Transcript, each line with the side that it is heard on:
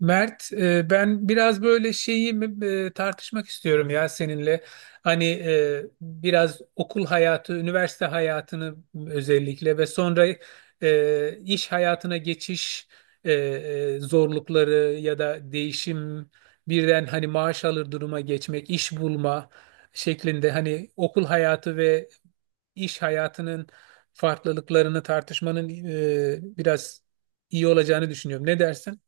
right: Mert, ben biraz böyle tartışmak istiyorum ya seninle. Hani biraz okul hayatı, üniversite hayatını özellikle ve sonra iş hayatına geçiş zorlukları ya da değişim, birden hani maaş alır duruma geçmek, iş bulma şeklinde hani okul hayatı ve iş hayatının farklılıklarını tartışmanın biraz iyi olacağını düşünüyorum. Ne dersin?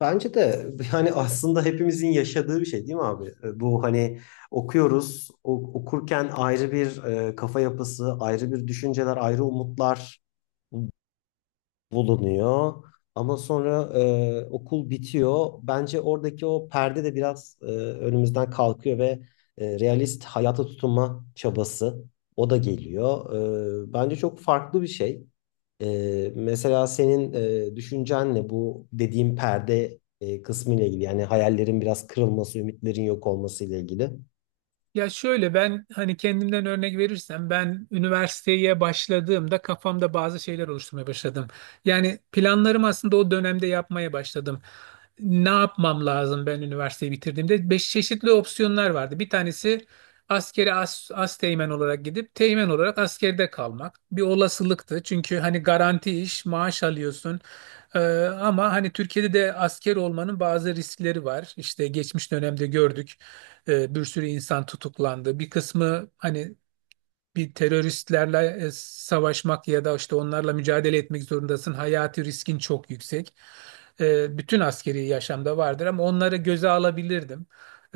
left: Bence de yani aslında hepimizin yaşadığı bir şey değil mi abi? Bu hani okuyoruz, okurken ayrı bir kafa yapısı, ayrı bir düşünceler, ayrı umutlar bulunuyor. Ama sonra okul bitiyor. Bence oradaki o perde de biraz önümüzden kalkıyor ve realist hayata tutunma çabası o da geliyor. Bence çok farklı bir şey. Mesela senin düşüncenle bu dediğim perde kısmı ile ilgili. Yani hayallerin biraz kırılması, ümitlerin yok olması ile ilgili.
right: Ya şöyle, ben hani kendimden örnek verirsem, ben üniversiteye başladığımda kafamda bazı şeyler oluşturmaya başladım. Yani planlarımı aslında o dönemde yapmaya başladım. Ne yapmam lazım ben üniversiteyi bitirdiğimde? Beş çeşitli opsiyonlar vardı. Bir tanesi askeri asteğmen olarak gidip teğmen olarak askerde kalmak. Bir olasılıktı. Çünkü hani garanti iş, maaş alıyorsun. Ee, ama hani Türkiye'de de asker olmanın bazı riskleri var. İşte geçmiş dönemde gördük. Bir sürü insan tutuklandı. Bir kısmı hani bir teröristlerle savaşmak ya da işte onlarla mücadele etmek zorundasın. Hayati riskin çok yüksek. Bütün askeri yaşamda vardır ama onları göze alabilirdim.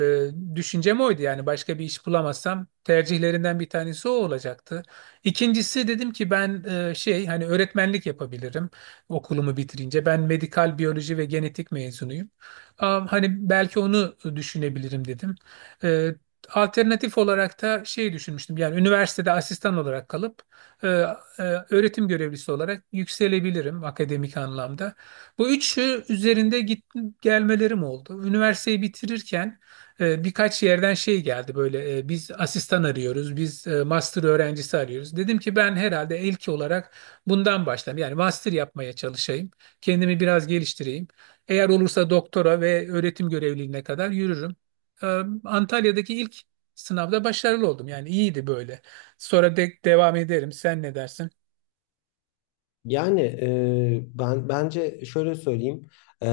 right: E, düşüncem oydu, yani başka bir iş bulamazsam tercihlerinden bir tanesi o olacaktı. İkincisi, dedim ki ben şey, hani öğretmenlik yapabilirim okulumu bitirince. Ben medikal biyoloji ve genetik mezunuyum. Hani belki onu düşünebilirim dedim. Ee, Alternatif olarak da şey düşünmüştüm. Yani üniversitede asistan olarak kalıp e, e, öğretim görevlisi olarak yükselebilirim akademik anlamda. Bu üçü üzerinde gelmelerim oldu. Üniversiteyi bitirirken birkaç yerden şey geldi böyle, biz asistan arıyoruz, biz master öğrencisi arıyoruz. Dedim ki ben herhalde ilk olarak bundan başlayayım. Yani master yapmaya çalışayım, kendimi biraz geliştireyim. Eğer olursa doktora ve öğretim görevliliğine kadar yürürüm. Ee, Antalya'daki ilk sınavda başarılı oldum. Yani iyiydi böyle. Sonra de devam ederim. Sen ne dersin?
left: Yani ben bence şöyle söyleyeyim. E,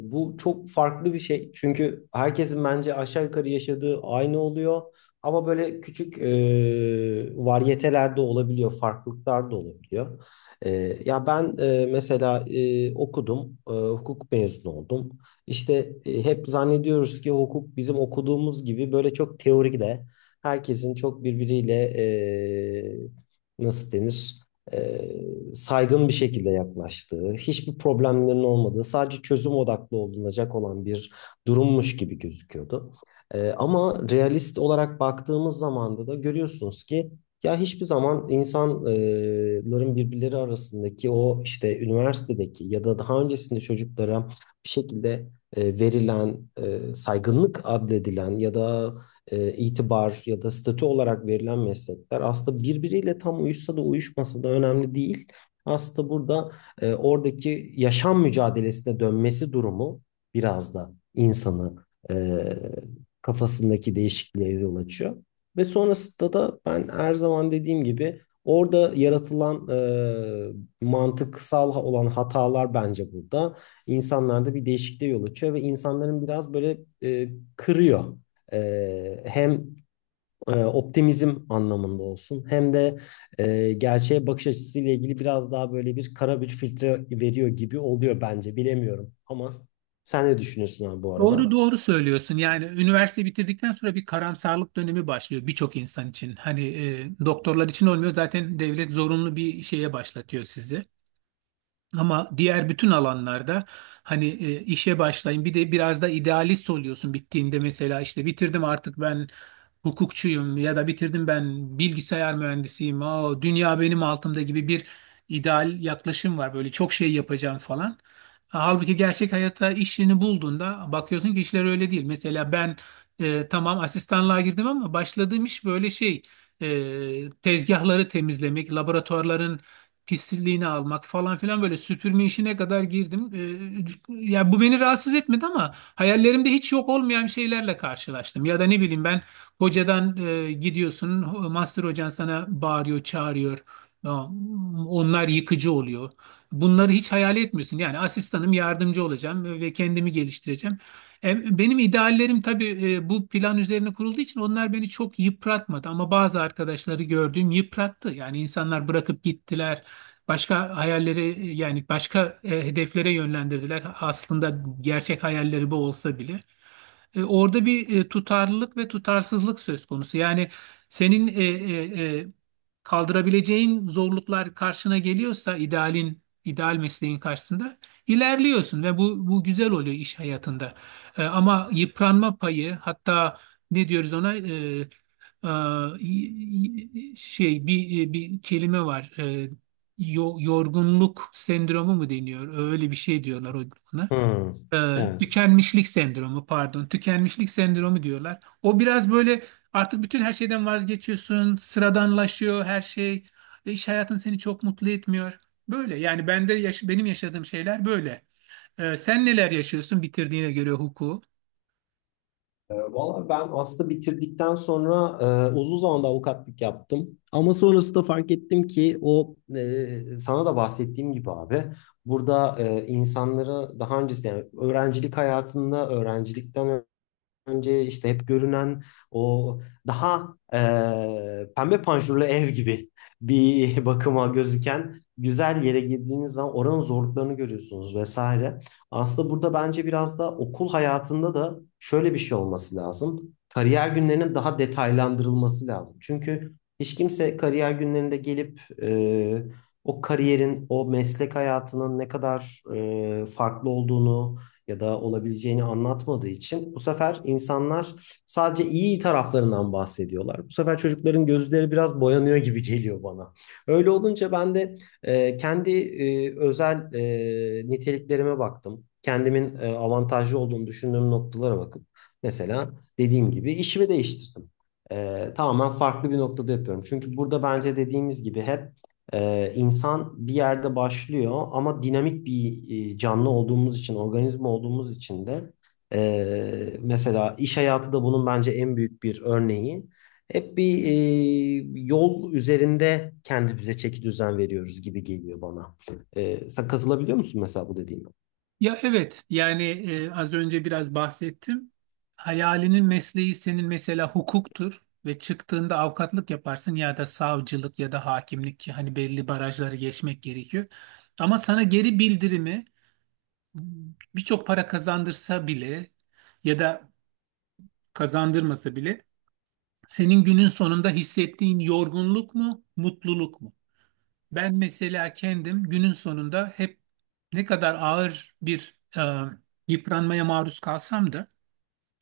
left: Bu çok farklı bir şey. Çünkü herkesin bence aşağı yukarı yaşadığı aynı oluyor. Ama böyle küçük varyeteler de olabiliyor, farklılıklar da olabiliyor. E, Ya ben mesela okudum, hukuk mezunu oldum. İşte hep zannediyoruz ki hukuk bizim okuduğumuz gibi böyle çok teorik de herkesin çok birbiriyle nasıl denir? e, Saygın bir şekilde yaklaştığı, hiçbir problemlerin olmadığı, sadece çözüm odaklı olunacak olan bir durummuş gibi gözüküyordu. Ama realist olarak baktığımız zaman da görüyorsunuz ki ya hiçbir zaman insanların birbirleri arasındaki o işte üniversitedeki ya da daha öncesinde çocuklara bir şekilde verilen, saygınlık adledilen ya da itibar ya da statü olarak verilen meslekler aslında birbiriyle tam uyuşsa da uyuşmasa da önemli değil. Aslında burada oradaki yaşam mücadelesine dönmesi durumu biraz da insanı e, kafasındaki değişikliğe yol açıyor. Ve sonrasında da ben her zaman dediğim gibi orada yaratılan mantıksal olan hatalar bence burada insanlarda bir değişikliğe yol açıyor ve insanların biraz böyle kırıyor hem optimizm anlamında olsun hem de gerçeğe bakış açısıyla ilgili biraz daha böyle bir kara bir filtre veriyor gibi oluyor bence. Bilemiyorum ama sen ne düşünüyorsun abi bu arada?
right: Doğru doğru söylüyorsun. Yani üniversite bitirdikten sonra bir karamsarlık dönemi başlıyor birçok insan için. Hani doktorlar için olmuyor, zaten devlet zorunlu bir şeye başlatıyor sizi. Ama diğer bütün alanlarda hani işe başlayın, bir de biraz da idealist oluyorsun bittiğinde, mesela işte bitirdim artık ben hukukçuyum ya da bitirdim ben bilgisayar mühendisiyim. Dünya benim altımda gibi bir ideal yaklaşım var, böyle çok şey yapacağım falan. Halbuki gerçek hayatta işini bulduğunda bakıyorsun ki işler öyle değil. Mesela ben tamam asistanlığa girdim ama başladığım iş böyle şey, tezgahları temizlemek, laboratuvarların pisliğini almak falan filan, böyle süpürme işine kadar girdim. Ya bu beni rahatsız etmedi ama hayallerimde hiç yok olmayan şeylerle karşılaştım. Ya da ne bileyim ben hocadan gidiyorsun, master hocan sana bağırıyor, çağırıyor. Ya, onlar yıkıcı oluyor. Bunları hiç hayal etmiyorsun. Yani asistanım, yardımcı olacağım ve kendimi geliştireceğim. Benim ideallerim tabii bu plan üzerine kurulduğu için onlar beni çok yıpratmadı ama bazı arkadaşları gördüğüm yıprattı. Yani insanlar bırakıp gittiler. Başka hayalleri yani başka hedeflere yönlendirdiler. Aslında gerçek hayalleri bu olsa bile. Orada bir tutarlılık ve tutarsızlık söz konusu. Yani senin kaldırabileceğin zorluklar karşına geliyorsa, idealin, ideal mesleğin karşısında ilerliyorsun ve bu güzel oluyor iş hayatında. Ama yıpranma payı, hatta ne diyoruz ona, e, y- şey, bir kelime var. Yorgunluk sendromu mu deniyor? Öyle bir şey diyorlar ona,
left: Hmm. Evet.
right: tükenmişlik sendromu, pardon, tükenmişlik sendromu diyorlar. O biraz böyle, artık bütün her şeyden vazgeçiyorsun, sıradanlaşıyor her şey. E, iş hayatın seni çok mutlu etmiyor. Böyle, yani benim yaşadığım şeyler böyle. Sen neler yaşıyorsun bitirdiğine göre hukuku?
left: Valla ben aslında bitirdikten sonra uzun zamanda avukatlık yaptım. Ama sonrasında fark ettim ki o sana da bahsettiğim gibi abi burada insanlara daha öncesinde yani öğrencilik hayatında öğrencilikten önce işte hep görünen o daha pembe panjurlu ev gibi bir bakıma gözüken güzel yere girdiğiniz zaman oranın zorluklarını görüyorsunuz vesaire. Aslında burada bence biraz da okul hayatında da şöyle bir şey olması lazım. Kariyer günlerinin daha detaylandırılması lazım. Çünkü hiç kimse kariyer günlerinde gelip o kariyerin, o meslek hayatının ne kadar farklı olduğunu ya da olabileceğini anlatmadığı için bu sefer insanlar sadece iyi taraflarından bahsediyorlar. Bu sefer çocukların gözleri biraz boyanıyor gibi geliyor bana. Öyle olunca ben de kendi özel niteliklerime baktım. Kendimin avantajlı olduğunu düşündüğüm noktalara bakıp mesela dediğim gibi işimi değiştirdim. Tamamen farklı bir noktada yapıyorum. Çünkü burada bence dediğimiz gibi hep insan bir yerde başlıyor ama dinamik bir canlı olduğumuz için, organizma olduğumuz için de mesela iş hayatı da bunun bence en büyük bir örneği. Hep bir yol üzerinde kendimize çeki düzen veriyoruz gibi geliyor bana. Sen katılabiliyor musun mesela bu dediğime?
right: Ya evet, yani az önce biraz bahsettim. Hayalinin mesleği senin mesela hukuktur ve çıktığında avukatlık yaparsın ya da savcılık ya da hakimlik, ki hani belli barajları geçmek gerekiyor. Ama sana geri bildirimi, birçok para kazandırsa bile ya da kazandırmasa bile, senin günün sonunda hissettiğin yorgunluk mu, mutluluk mu? Ben mesela kendim günün sonunda hep, ne kadar ağır bir yıpranmaya maruz kalsam da,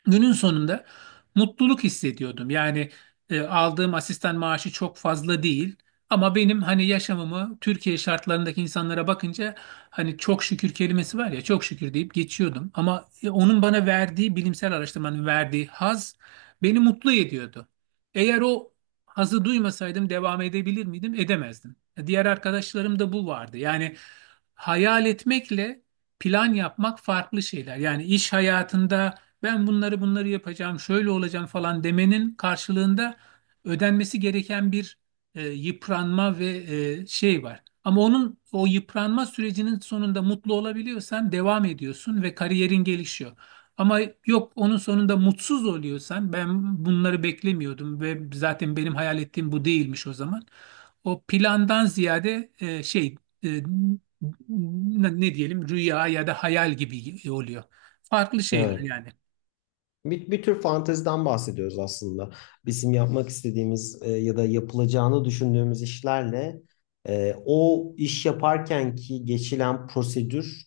right: günün sonunda mutluluk hissediyordum. Yani aldığım asistan maaşı çok fazla değil ama benim hani yaşamımı Türkiye şartlarındaki insanlara bakınca, hani çok şükür kelimesi var ya, çok şükür deyip geçiyordum. Ama onun bana verdiği, bilimsel araştırmanın verdiği haz beni mutlu ediyordu. Eğer o hazı duymasaydım devam edebilir miydim? Edemezdim. Diğer arkadaşlarım da bu vardı. Yani hayal etmekle plan yapmak farklı şeyler. Yani iş hayatında ben bunları yapacağım, şöyle olacağım falan demenin karşılığında ödenmesi gereken bir yıpranma ve şey var. Ama onun, o yıpranma sürecinin sonunda mutlu olabiliyorsan devam ediyorsun ve kariyerin gelişiyor. Ama yok, onun sonunda mutsuz oluyorsan, ben bunları beklemiyordum ve zaten benim hayal ettiğim bu değilmiş o zaman. O plandan ziyade şey, e, ne diyelim, rüya ya da hayal gibi oluyor. Farklı şeyler
left: Evet.
right: yani.
left: Bir, bir tür fanteziden bahsediyoruz aslında. Bizim yapmak istediğimiz ya da yapılacağını düşündüğümüz işlerle o iş yaparken ki geçilen prosedür,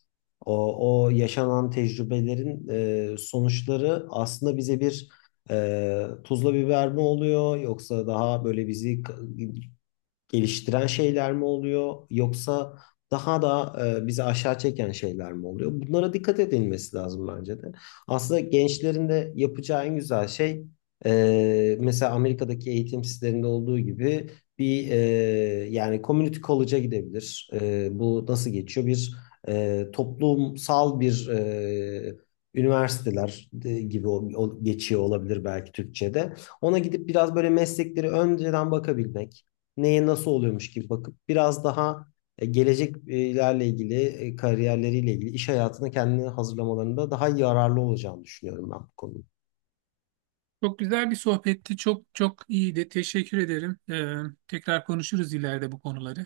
left: o, o yaşanan tecrübelerin sonuçları aslında bize bir tuzla biber mi oluyor yoksa daha böyle bizi geliştiren şeyler mi oluyor yoksa daha da bizi aşağı çeken şeyler mi oluyor? Bunlara dikkat edilmesi lazım bence de. Aslında gençlerin de yapacağı en güzel şey mesela Amerika'daki eğitim sisteminde olduğu gibi bir yani community college'a gidebilir. E, bu nasıl geçiyor? Bir toplumsal bir üniversiteler gibi geçiyor olabilir belki Türkçe'de. Ona gidip biraz böyle meslekleri önceden bakabilmek, neye nasıl oluyormuş gibi bakıp biraz daha geleceklerle ilgili, kariyerleriyle ilgili iş hayatını kendini hazırlamalarında daha yararlı olacağını düşünüyorum ben bu konuda.
right: Çok güzel bir sohbetti. Çok çok iyiydi. Teşekkür ederim. Tekrar konuşuruz ileride bu konuları.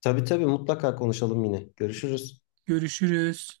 left: Tabii tabii mutlaka konuşalım yine. Görüşürüz.
right: Görüşürüz.